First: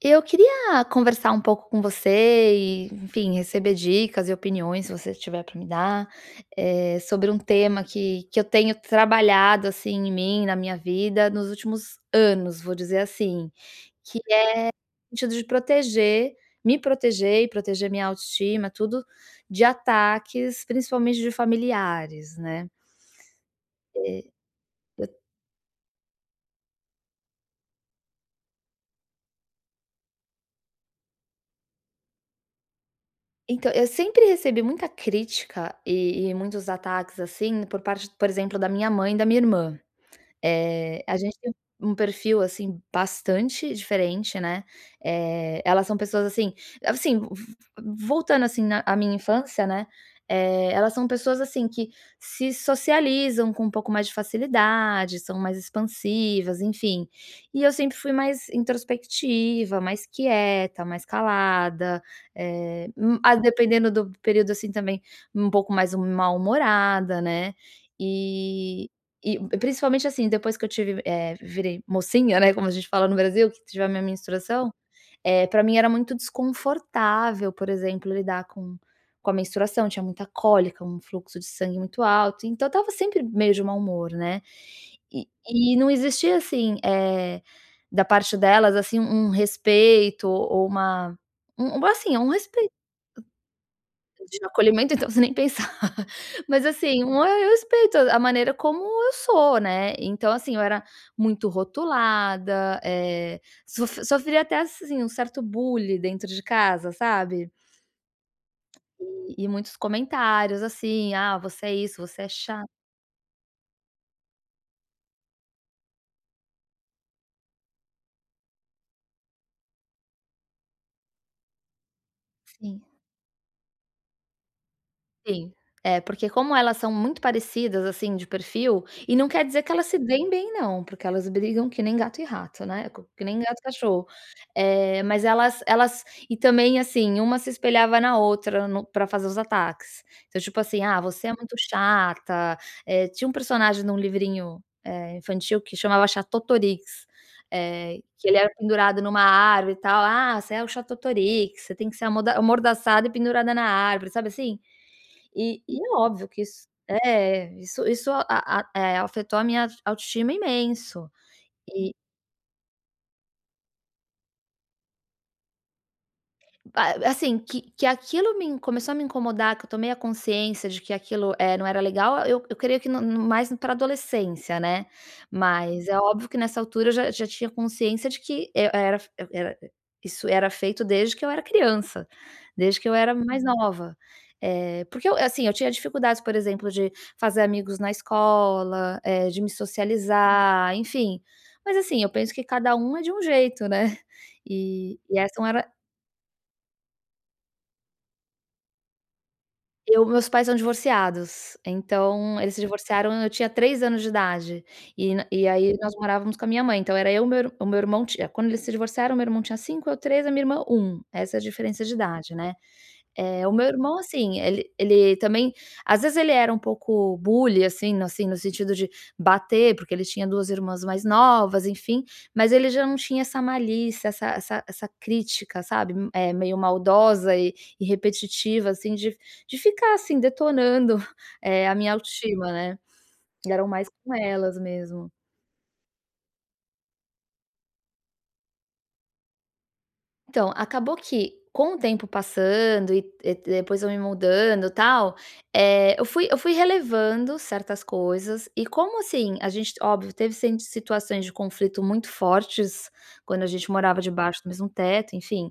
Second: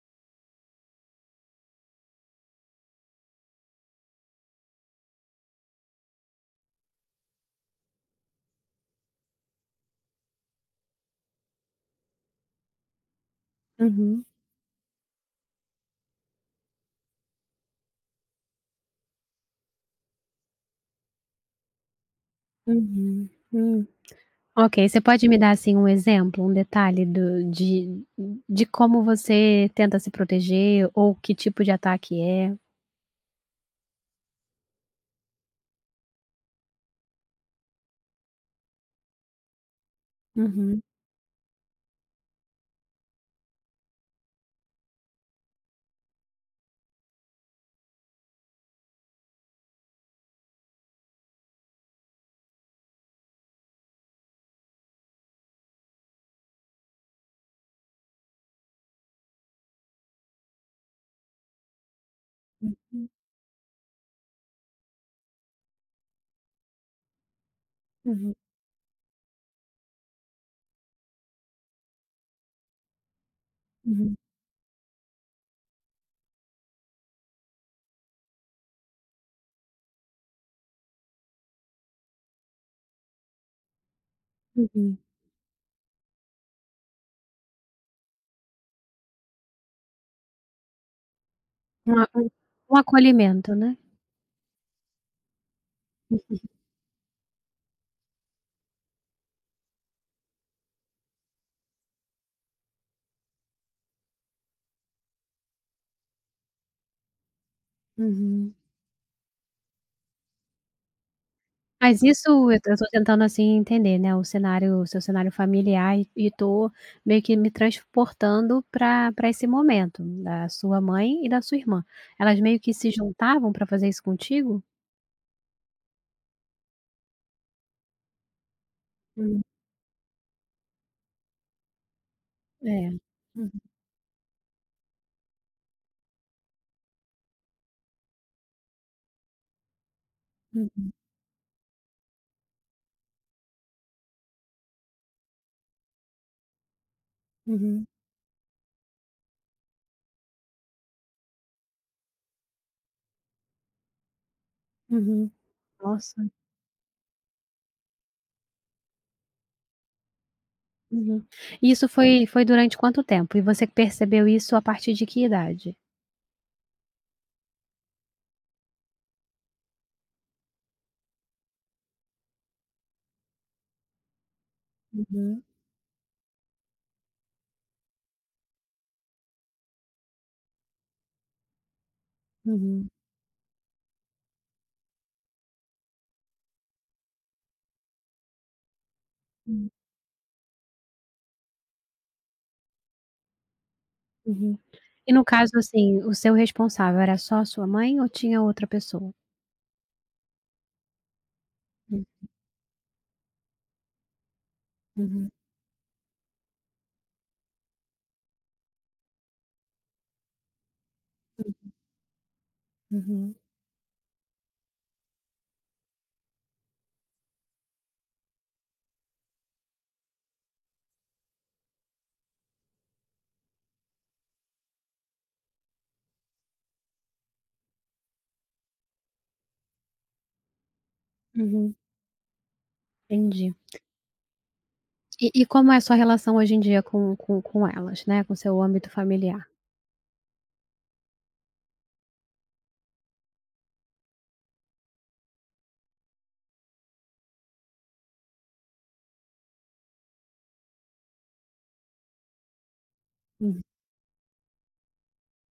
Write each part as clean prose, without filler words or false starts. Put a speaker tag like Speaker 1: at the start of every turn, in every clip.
Speaker 1: Eu queria conversar um pouco com você e, enfim, receber dicas e opiniões, se você tiver para me dar, sobre um tema que eu tenho trabalhado assim em mim, na minha vida, nos últimos anos, vou dizer assim, que
Speaker 2: Uhum,
Speaker 1: é o sentido de proteger, me proteger e proteger minha autoestima, tudo de ataques, principalmente de familiares, né?
Speaker 2: uhum. Ok, você
Speaker 1: Eu-
Speaker 2: pode me dar, assim, um exemplo, um detalhe do de como você tenta se proteger ou que tipo de ataque é?
Speaker 1: então, eu sempre recebi muita crítica e muitos ataques assim por parte, por exemplo, da minha mãe e da minha irmã.
Speaker 2: Uhum,
Speaker 1: A gente tem um perfil, assim, bastante diferente, né, elas são pessoas, assim, v voltando, assim, na à minha infância, né, elas são pessoas, assim, que se socializam com um pouco mais de facilidade, são mais expansivas, enfim. E eu sempre fui mais introspectiva, mais quieta, mais calada,
Speaker 2: uhum,
Speaker 1: dependendo do período, assim, também um pouco mais mal-humorada, né,
Speaker 2: uhum,
Speaker 1: e e principalmente, assim, depois que eu tive, virei mocinha, né, como a gente fala no Brasil, que tive a minha
Speaker 2: uhum,
Speaker 1: menstruação, pra mim era muito desconfortável, por exemplo, lidar com a menstruação, tinha muita cólica, um fluxo de sangue muito alto, então eu estava sempre meio de mau humor, né.
Speaker 2: uhum.
Speaker 1: E não existia, assim, da parte delas, assim, um respeito ou
Speaker 2: Um a
Speaker 1: assim, um
Speaker 2: um
Speaker 1: respeito
Speaker 2: um acolhimento, né?
Speaker 1: de acolhimento, então, você nem pensar. Mas, assim, um é eu respeito a maneira como eu sou, né. Então, assim, eu era muito rotulada, sofria até, assim, um certo bullying dentro de casa, sabe.
Speaker 2: Uhum.
Speaker 1: E muitos comentários, assim: "Ah, você é isso,
Speaker 2: Mas
Speaker 1: você é
Speaker 2: isso eu
Speaker 1: chata".
Speaker 2: tô eu tô tentando, assim, entender, né, o seu cenário familiar e tô meio que me transportando para esse momento da sua mãe e da sua irmã. Elas meio que se juntavam para fazer isso contigo?
Speaker 1: Sim. É, porque como elas são muito parecidas, assim, de perfil, e não
Speaker 2: Hum,
Speaker 1: quer dizer que elas se deem bem não, porque elas brigam que nem gato e rato, né,
Speaker 2: é.
Speaker 1: co que nem
Speaker 2: Uhum,
Speaker 1: gato e cachorro. Mas elas e também, assim, uma se espelhava na outra no pra fazer os ataques. Então, tipo assim:
Speaker 2: uhum,
Speaker 1: "Ah, você é muito chata". Tinha um personagem num livrinho, infantil que chamava Chatotorix,
Speaker 2: uhum,
Speaker 1: que ele era pendurado numa árvore e tal. "Ah, você é o Chatotorix, você tem que ser amoda amordaçada e pendurada na árvore", sabe assim?
Speaker 2: uhum.
Speaker 1: E é
Speaker 2: Nossa,
Speaker 1: óbvio que isso afetou a minha autoestima imenso.
Speaker 2: uhum. E isso foi durante quanto tempo? E você percebeu isso a partir de que idade?
Speaker 1: A assim, que aquilo me in começou a me incomodar, que eu tomei a consciência de que aquilo não era legal, eu creio que no mais para adolescência, né.
Speaker 2: Uhum,
Speaker 1: Mas é óbvio que nessa altura eu já tinha consciência de que eu era isso era feito desde que eu era criança, desde que
Speaker 2: uhum,
Speaker 1: eu era mais nova. É porque eu assim, eu tinha dificuldades, por exemplo, de fazer amigos na escola, de me
Speaker 2: hum,
Speaker 1: socializar, enfim. Mas assim, eu penso que cada um é de um jeito, né.
Speaker 2: uhum. E
Speaker 1: E
Speaker 2: no
Speaker 1: essa
Speaker 2: caso,
Speaker 1: era
Speaker 2: assim, o seu responsável era só a sua mãe ou tinha outra pessoa?
Speaker 1: Eu meus pais são divorciados,
Speaker 2: Hum,
Speaker 1: então eles se divorciaram, eu tinha 3 anos de idade,
Speaker 2: uhum,
Speaker 1: e aí nós morávamos com a minha mãe, então era eu, meu ir o meu irmão tinha quando eles se divorciaram, meu irmão tinha 5, eu 3, a minha irmã 1, essa é a
Speaker 2: hum,
Speaker 1: diferença de idade, né.
Speaker 2: uhum,
Speaker 1: É, o meu irmão, assim, ele também às vezes ele era um pouco bully, assim, assim, no sentido de bater, porque ele tinha 2 irmãs mais novas, enfim, mas ele já não tinha essa malícia, essa crítica, sabe, meio maldosa e repetitiva, assim, de ficar, assim, detonando, a
Speaker 2: uhum.
Speaker 1: minha autoestima, né.
Speaker 2: Entendi.
Speaker 1: Eram mais com elas mesmo.
Speaker 2: E como é a sua relação hoje em dia com elas, né, com seu âmbito familiar?
Speaker 1: Então, acabou que com o tempo passando e depois eu me mudando, tal, eu fui relevando certas coisas e como, assim, a gente óbvio, teve sim situações de conflito muito fortes quando a
Speaker 2: Hum,
Speaker 1: gente morava debaixo do mesmo teto, enfim.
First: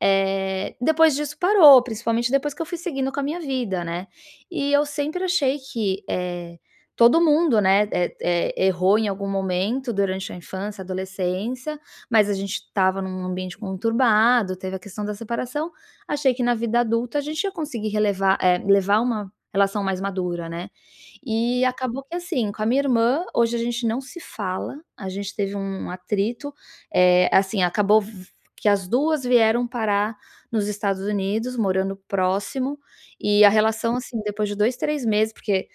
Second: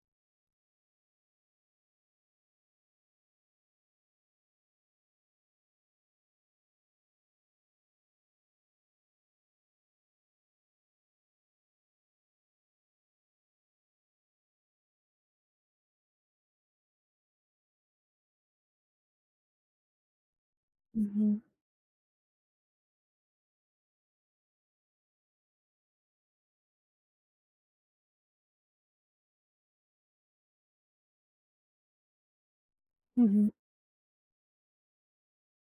Speaker 1: Depois disso parou, principalmente depois que eu fui seguindo com a minha vida, né. E eu sempre achei que, todo mundo, né, errou em algum momento durante a infância, adolescência, mas a gente estava num ambiente conturbado, teve a questão da separação, achei que na vida adulta a gente ia conseguir levar uma relação mais madura, né.
Speaker 2: uhum,
Speaker 1: E acabou que assim, com a minha irmã, hoje a gente não se fala, a gente teve um atrito, assim, acabou que as 2 vieram parar nos Estados Unidos, morando próximo, e a
Speaker 2: uhum,
Speaker 1: relação, assim, depois de 2 3 meses, porque,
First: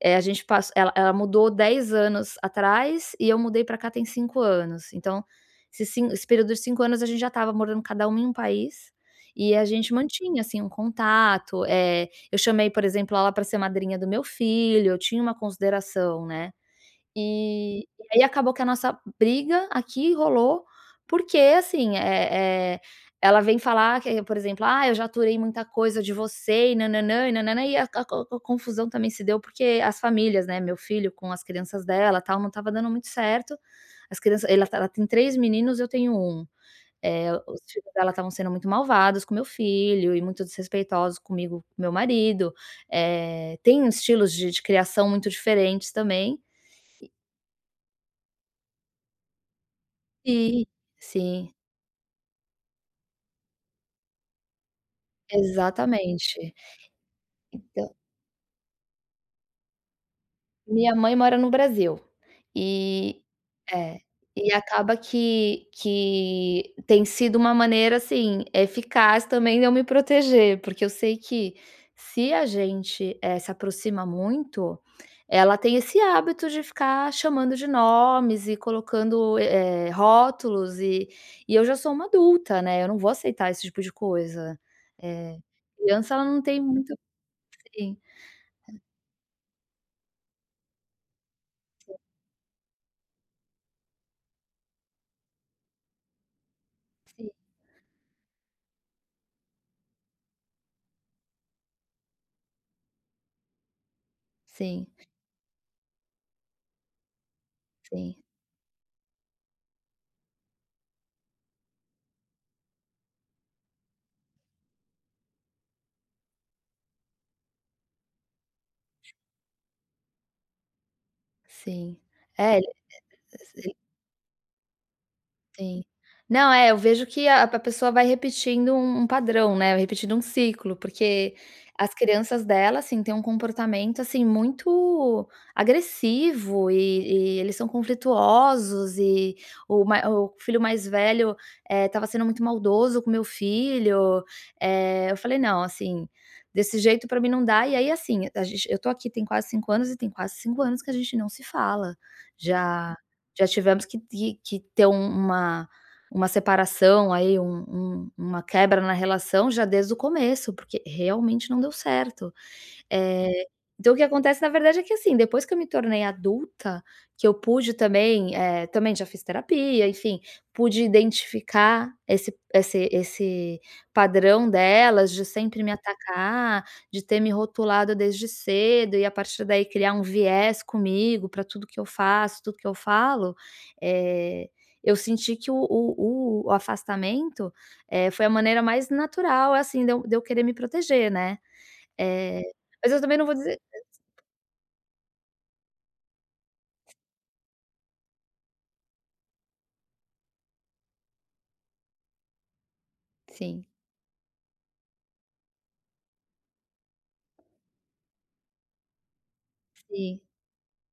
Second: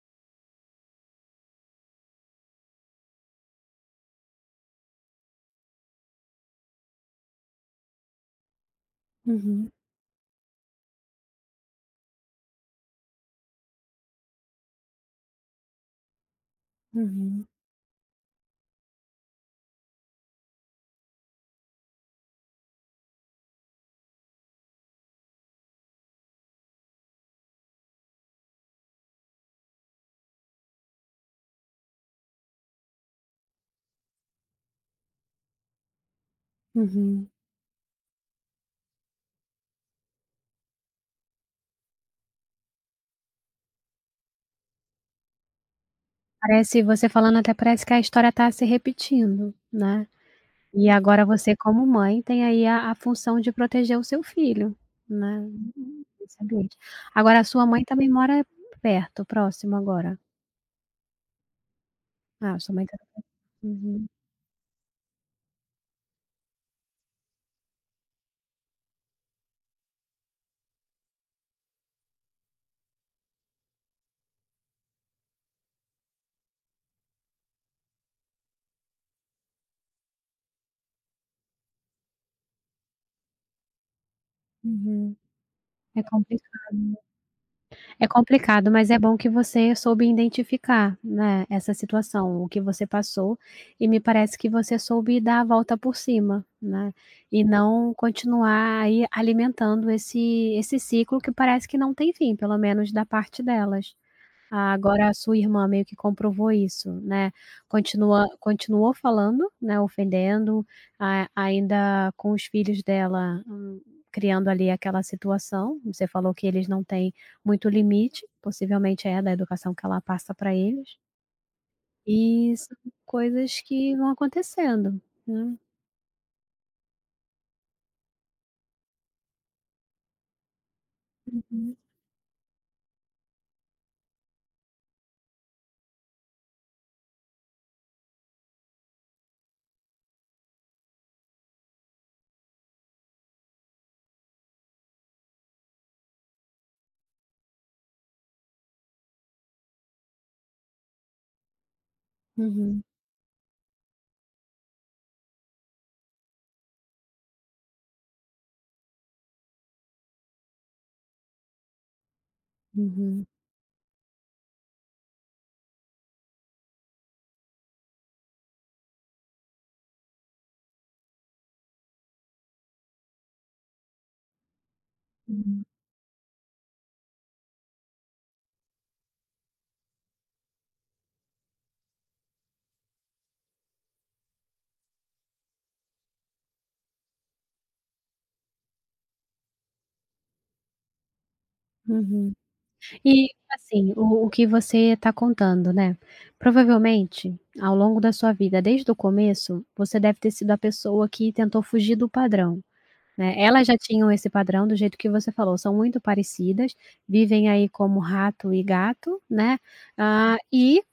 Speaker 1: a gente pass ela ela mudou 10 anos atrás e eu mudei para cá tem 5 anos. Então, esse período de 5 anos a gente já estava morando cada um em um país, e a
Speaker 2: uhum,
Speaker 1: gente mantinha, assim, um contato, eu chamei, por exemplo, ela para ser madrinha do meu filho, eu tinha uma consideração, né.
Speaker 2: uhum,
Speaker 1: E e aí acabou que a nossa briga aqui rolou, porque assim, ela vem falar que, por exemplo: "Ah, eu já aturei muita coisa de você e nananã e nananã e a co confusão também se deu porque as famílias, né, meu filho com as crianças dela, tal, não estava dando muito certo. As crianças ela tá, ela tem 3 meninos, eu tenho um.
Speaker 2: uhum.
Speaker 1: Os filhos dela estavam sendo muito malvados com meu filho e muito desrespeitosos comigo, com meu marido. Tem estilos de criação muito diferentes também.
Speaker 2: Parece você falando até parece que a história está se repetindo, né.
Speaker 1: Sim,
Speaker 2: E agora
Speaker 1: sim,
Speaker 2: você como mãe tem aí a função de proteger o seu filho, né, nesse.
Speaker 1: exatamente.
Speaker 2: Agora a sua mãe
Speaker 1: Então
Speaker 2: também mora perto, próximo agora?
Speaker 1: minha mãe mora no Brasil,
Speaker 2: Ah, sua mãe tá,
Speaker 1: e é,
Speaker 2: uhum,
Speaker 1: e acaba que tem sido uma maneira, assim, eficaz também de eu me proteger, porque eu sei que se a gente, se aproxima muito, ela tem esse hábito de ficar chamando de nomes e colocando, rótulos e eu já sou uma adulta, né, eu não vou aceitar esse tipo de coisa.
Speaker 2: uhum.
Speaker 1: Eh,
Speaker 2: É
Speaker 1: Criança ela não tem.
Speaker 2: complicado.
Speaker 1: Sim,
Speaker 2: É complicado, mas é bom que você soube identificar, né, essa situação, o que você passou, e me parece que você soube dar a volta por cima, né,
Speaker 1: sim,
Speaker 2: e não continuar aí alimentando esse ciclo que parece que não tem fim, pelo menos da parte delas. Ah,
Speaker 1: sim,
Speaker 2: agora a sua irmã meio que comprovou isso, né,
Speaker 1: sim,
Speaker 2: continua continuou falando, né, ofendendo, a ainda com os filhos dela, criando ali aquela situação, você falou que eles não têm muito limite, possivelmente é da educação que ela passa para eles,
Speaker 1: sim.
Speaker 2: e
Speaker 1: É,
Speaker 2: são coisas
Speaker 1: ele.
Speaker 2: que vão acontecendo, né.
Speaker 1: Sim. Não, é, eu vejo que a pessoa vai repetindo um padrão, né, repetindo um ciclo, porque
Speaker 2: Uhum,
Speaker 1: as crianças dela, assim, têm um comportamento, assim, muito agressivo e eles são conflituosos e o filho mais velho, estava sendo muito maldoso com meu filho, eu falei: "Não, assim, desse jeito pra mim não dá". E aí, assim, a gente eu tô aqui tem quase 5 anos e tem quase 5 anos que a gente não se fala.
Speaker 2: uhum,
Speaker 1: Já já tivemos que ter uma separação aí, uma quebra na relação já desde o começo, porque realmente não deu certo.
Speaker 2: uhum,
Speaker 1: Eh, então o que acontece na verdade é que, assim, depois que eu me tornei adulta, que eu pude também, também já fiz terapia, enfim, pude identificar esse padrão delas de sempre me atacar, de ter me rotulado desde cedo e a partir daí criar um viés comigo para tudo que eu faço, tudo que eu falo, eh, eu senti que o afastamento, foi a maneira mais natural, assim, de eu querer me proteger, né.
Speaker 2: uhum.
Speaker 1: Eh, mas eu também não
Speaker 2: E,
Speaker 1: vou dizer.
Speaker 2: assim, o que você está contando, né, provavelmente, ao longo da sua vida, desde o começo, você deve ter sido a pessoa que tentou fugir do padrão, né.
Speaker 1: Sim.
Speaker 2: Elas já tinham esse padrão do jeito que você falou, são muito parecidas, vivem aí como rato e gato, né,
Speaker 1: Sim,
Speaker 2: ah e.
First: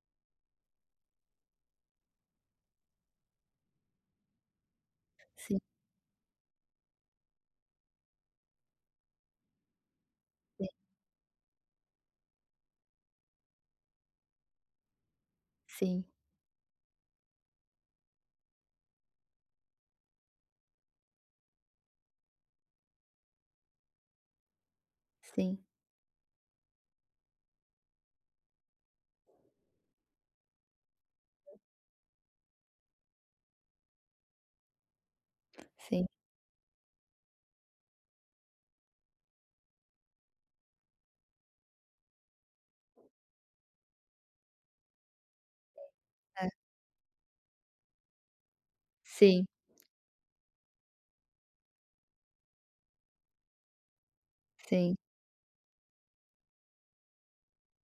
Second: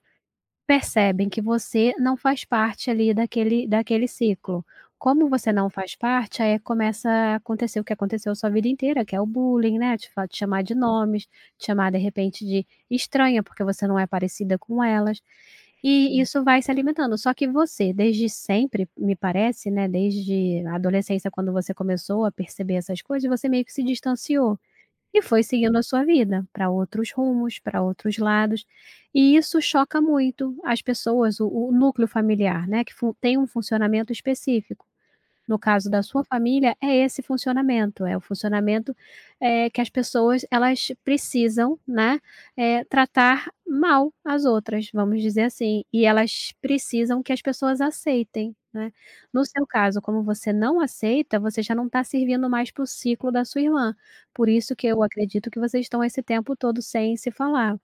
Speaker 2: Percebem que você não faz parte ali daquele ciclo. Como você
Speaker 1: sim,
Speaker 2: não faz parte, aí começa a acontecer o que aconteceu a sua vida inteira, que é o bullying, né, te chamar de nomes, te chamar de repente de estranha, porque você não é parecida com elas,
Speaker 1: sim,
Speaker 2: e isso vai se alimentando. Só que você, desde sempre, me parece, né, desde a adolescência, quando você começou a perceber essas coisas, você meio que se distanciou. E foi
Speaker 1: sim,
Speaker 2: seguindo a sua vida para outros rumos, para outros lados, e isso choca muito as pessoas, o núcleo familiar, né, que fu tem um funcionamento específico. No caso da
Speaker 1: sim,
Speaker 2: sua família, é esse funcionamento, é o funcionamento, que as pessoas elas precisam, né, tratar mal as outras, vamos dizer assim, e
Speaker 1: é,
Speaker 2: elas precisam que as pessoas aceitem, né. No
Speaker 1: sim,
Speaker 2: seu caso, como você não aceita, você já não está servindo mais para o ciclo da sua irmã, por isso que
Speaker 1: sim,
Speaker 2: eu acredito que vocês estão esse tempo todo sem se falar,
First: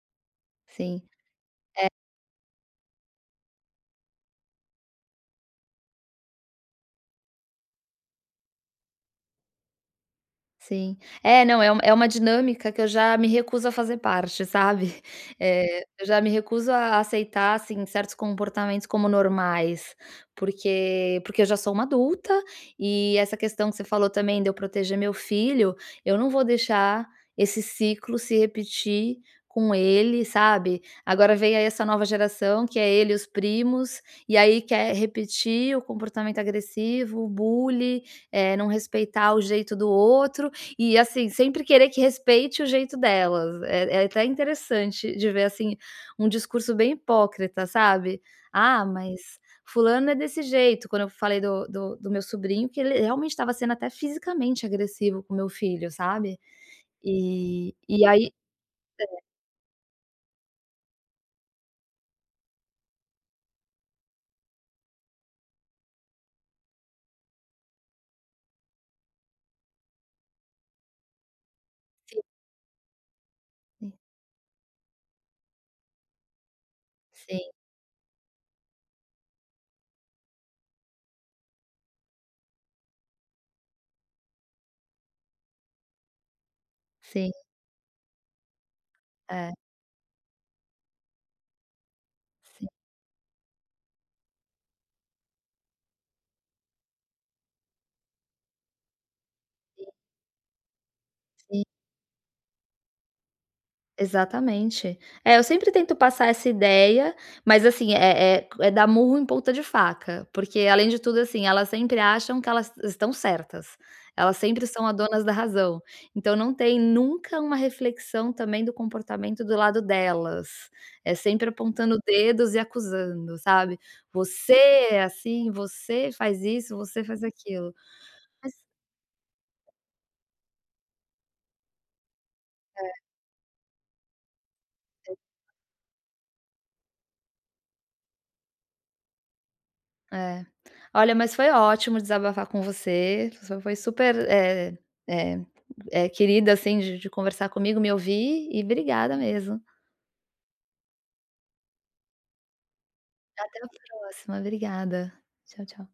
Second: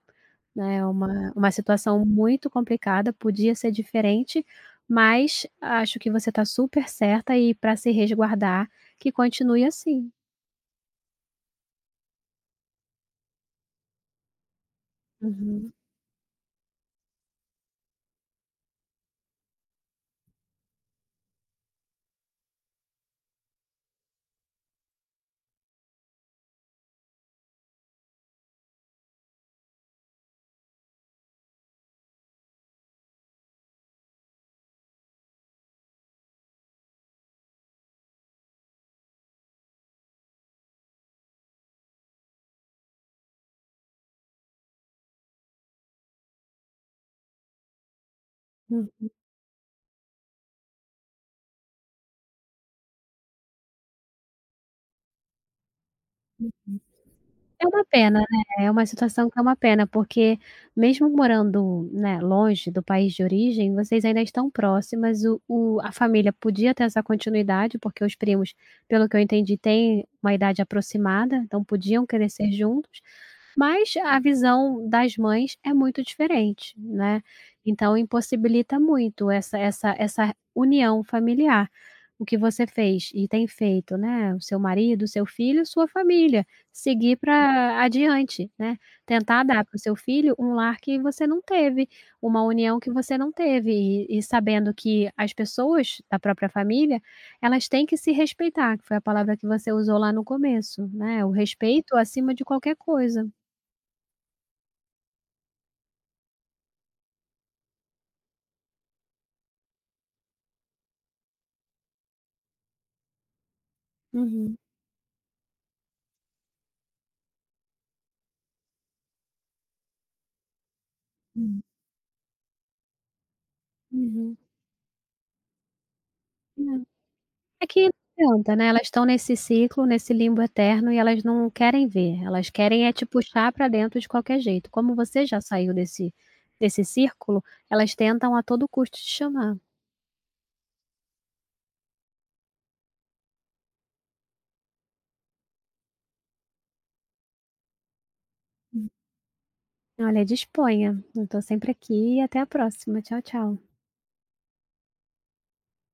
Speaker 2: né, é
Speaker 1: sim.
Speaker 2: uma situação muito complicada, podia ser diferente, mas acho que você está super certa e para se resguardar, que continue assim.
Speaker 1: Sim. É, não, é uma dinâmica que eu já me recuso a fazer parte, sabe.
Speaker 2: Uhum,
Speaker 1: Eu já me recuso a aceitar, assim, certos comportamentos como normais, porque eu já sou uma adulta, e essa questão que você falou também de eu proteger meu filho, eu não vou deixar esse ciclo se repetir com ele, sabe. Agora vem aí essa nova geração, que é ele e os primos, e aí quer repetir o comportamento agressivo, o bullying, é não respeitar o jeito do outro, e assim, sempre querer que respeite o jeito delas. É até interessante de ver, assim, um discurso bem hipócrita, sabe. "Ah,
Speaker 2: hum.
Speaker 1: mas fulano é desse jeito", quando eu falei do meu sobrinho, que ele realmente estava sendo até fisicamente agressivo com meu filho, sabe.
Speaker 2: É
Speaker 1: E
Speaker 2: uma
Speaker 1: e
Speaker 2: pena,
Speaker 1: aí,
Speaker 2: né, é uma situação que é uma pena, porque mesmo morando, né, longe do país de origem, vocês ainda estão próximas, o a família podia ter essa continuidade, porque os primos, pelo que eu entendi, têm uma idade aproximada, então podiam
Speaker 1: sim,
Speaker 2: crescer juntos. Mas a visão das mães é muito diferente, né,
Speaker 1: sim,
Speaker 2: então impossibilita muito essa união familiar. O que você fez e tem feito, né, o seu marido, o seu filho, sua família, seguir
Speaker 1: sim,
Speaker 2: para adiante, né, tentar
Speaker 1: é,
Speaker 2: dar para o seu filho um lar que você não teve, uma
Speaker 1: sim,
Speaker 2: união que você não teve e sabendo que as pessoas da própria família, elas têm que se respeitar, que foi a palavra que você
Speaker 1: sim.
Speaker 2: usou lá no começo, né, o respeito acima de qualquer coisa.
Speaker 1: Exatamente. É, eu sempre tento passar essa ideia, mas assim, é dar murro em ponta de faca, porque além de tudo, assim, elas sempre acham que elas estão certas, elas
Speaker 2: Uhum,
Speaker 1: sempre são a donas da razão, então não tem nunca uma reflexão também do comportamento do lado delas, é sempre
Speaker 2: hum,
Speaker 1: apontando dedos e acusando, sabe.
Speaker 2: uhum.
Speaker 1: "Você é assim, você faz isso, você faz
Speaker 2: É, é
Speaker 1: aquilo".
Speaker 2: que não adianta, né, elas estão nesse ciclo, nesse limbo eterno e elas não querem ver, elas querem é te puxar pra dentro de qualquer jeito. Como você já saiu desse desse círculo, elas tentam a todo custo te chamar.
Speaker 1: É. Olha, mas foi ótimo desabafar com você, você foi super, eh querida, assim, de conversar comigo, me ouvir e obrigada mesmo.
Speaker 2: Olha, disponha, eu tô sempre aqui e até a próxima. Tchau,
Speaker 1: Até
Speaker 2: tchau.
Speaker 1: a próxima, obrigada. Tchau, tchau.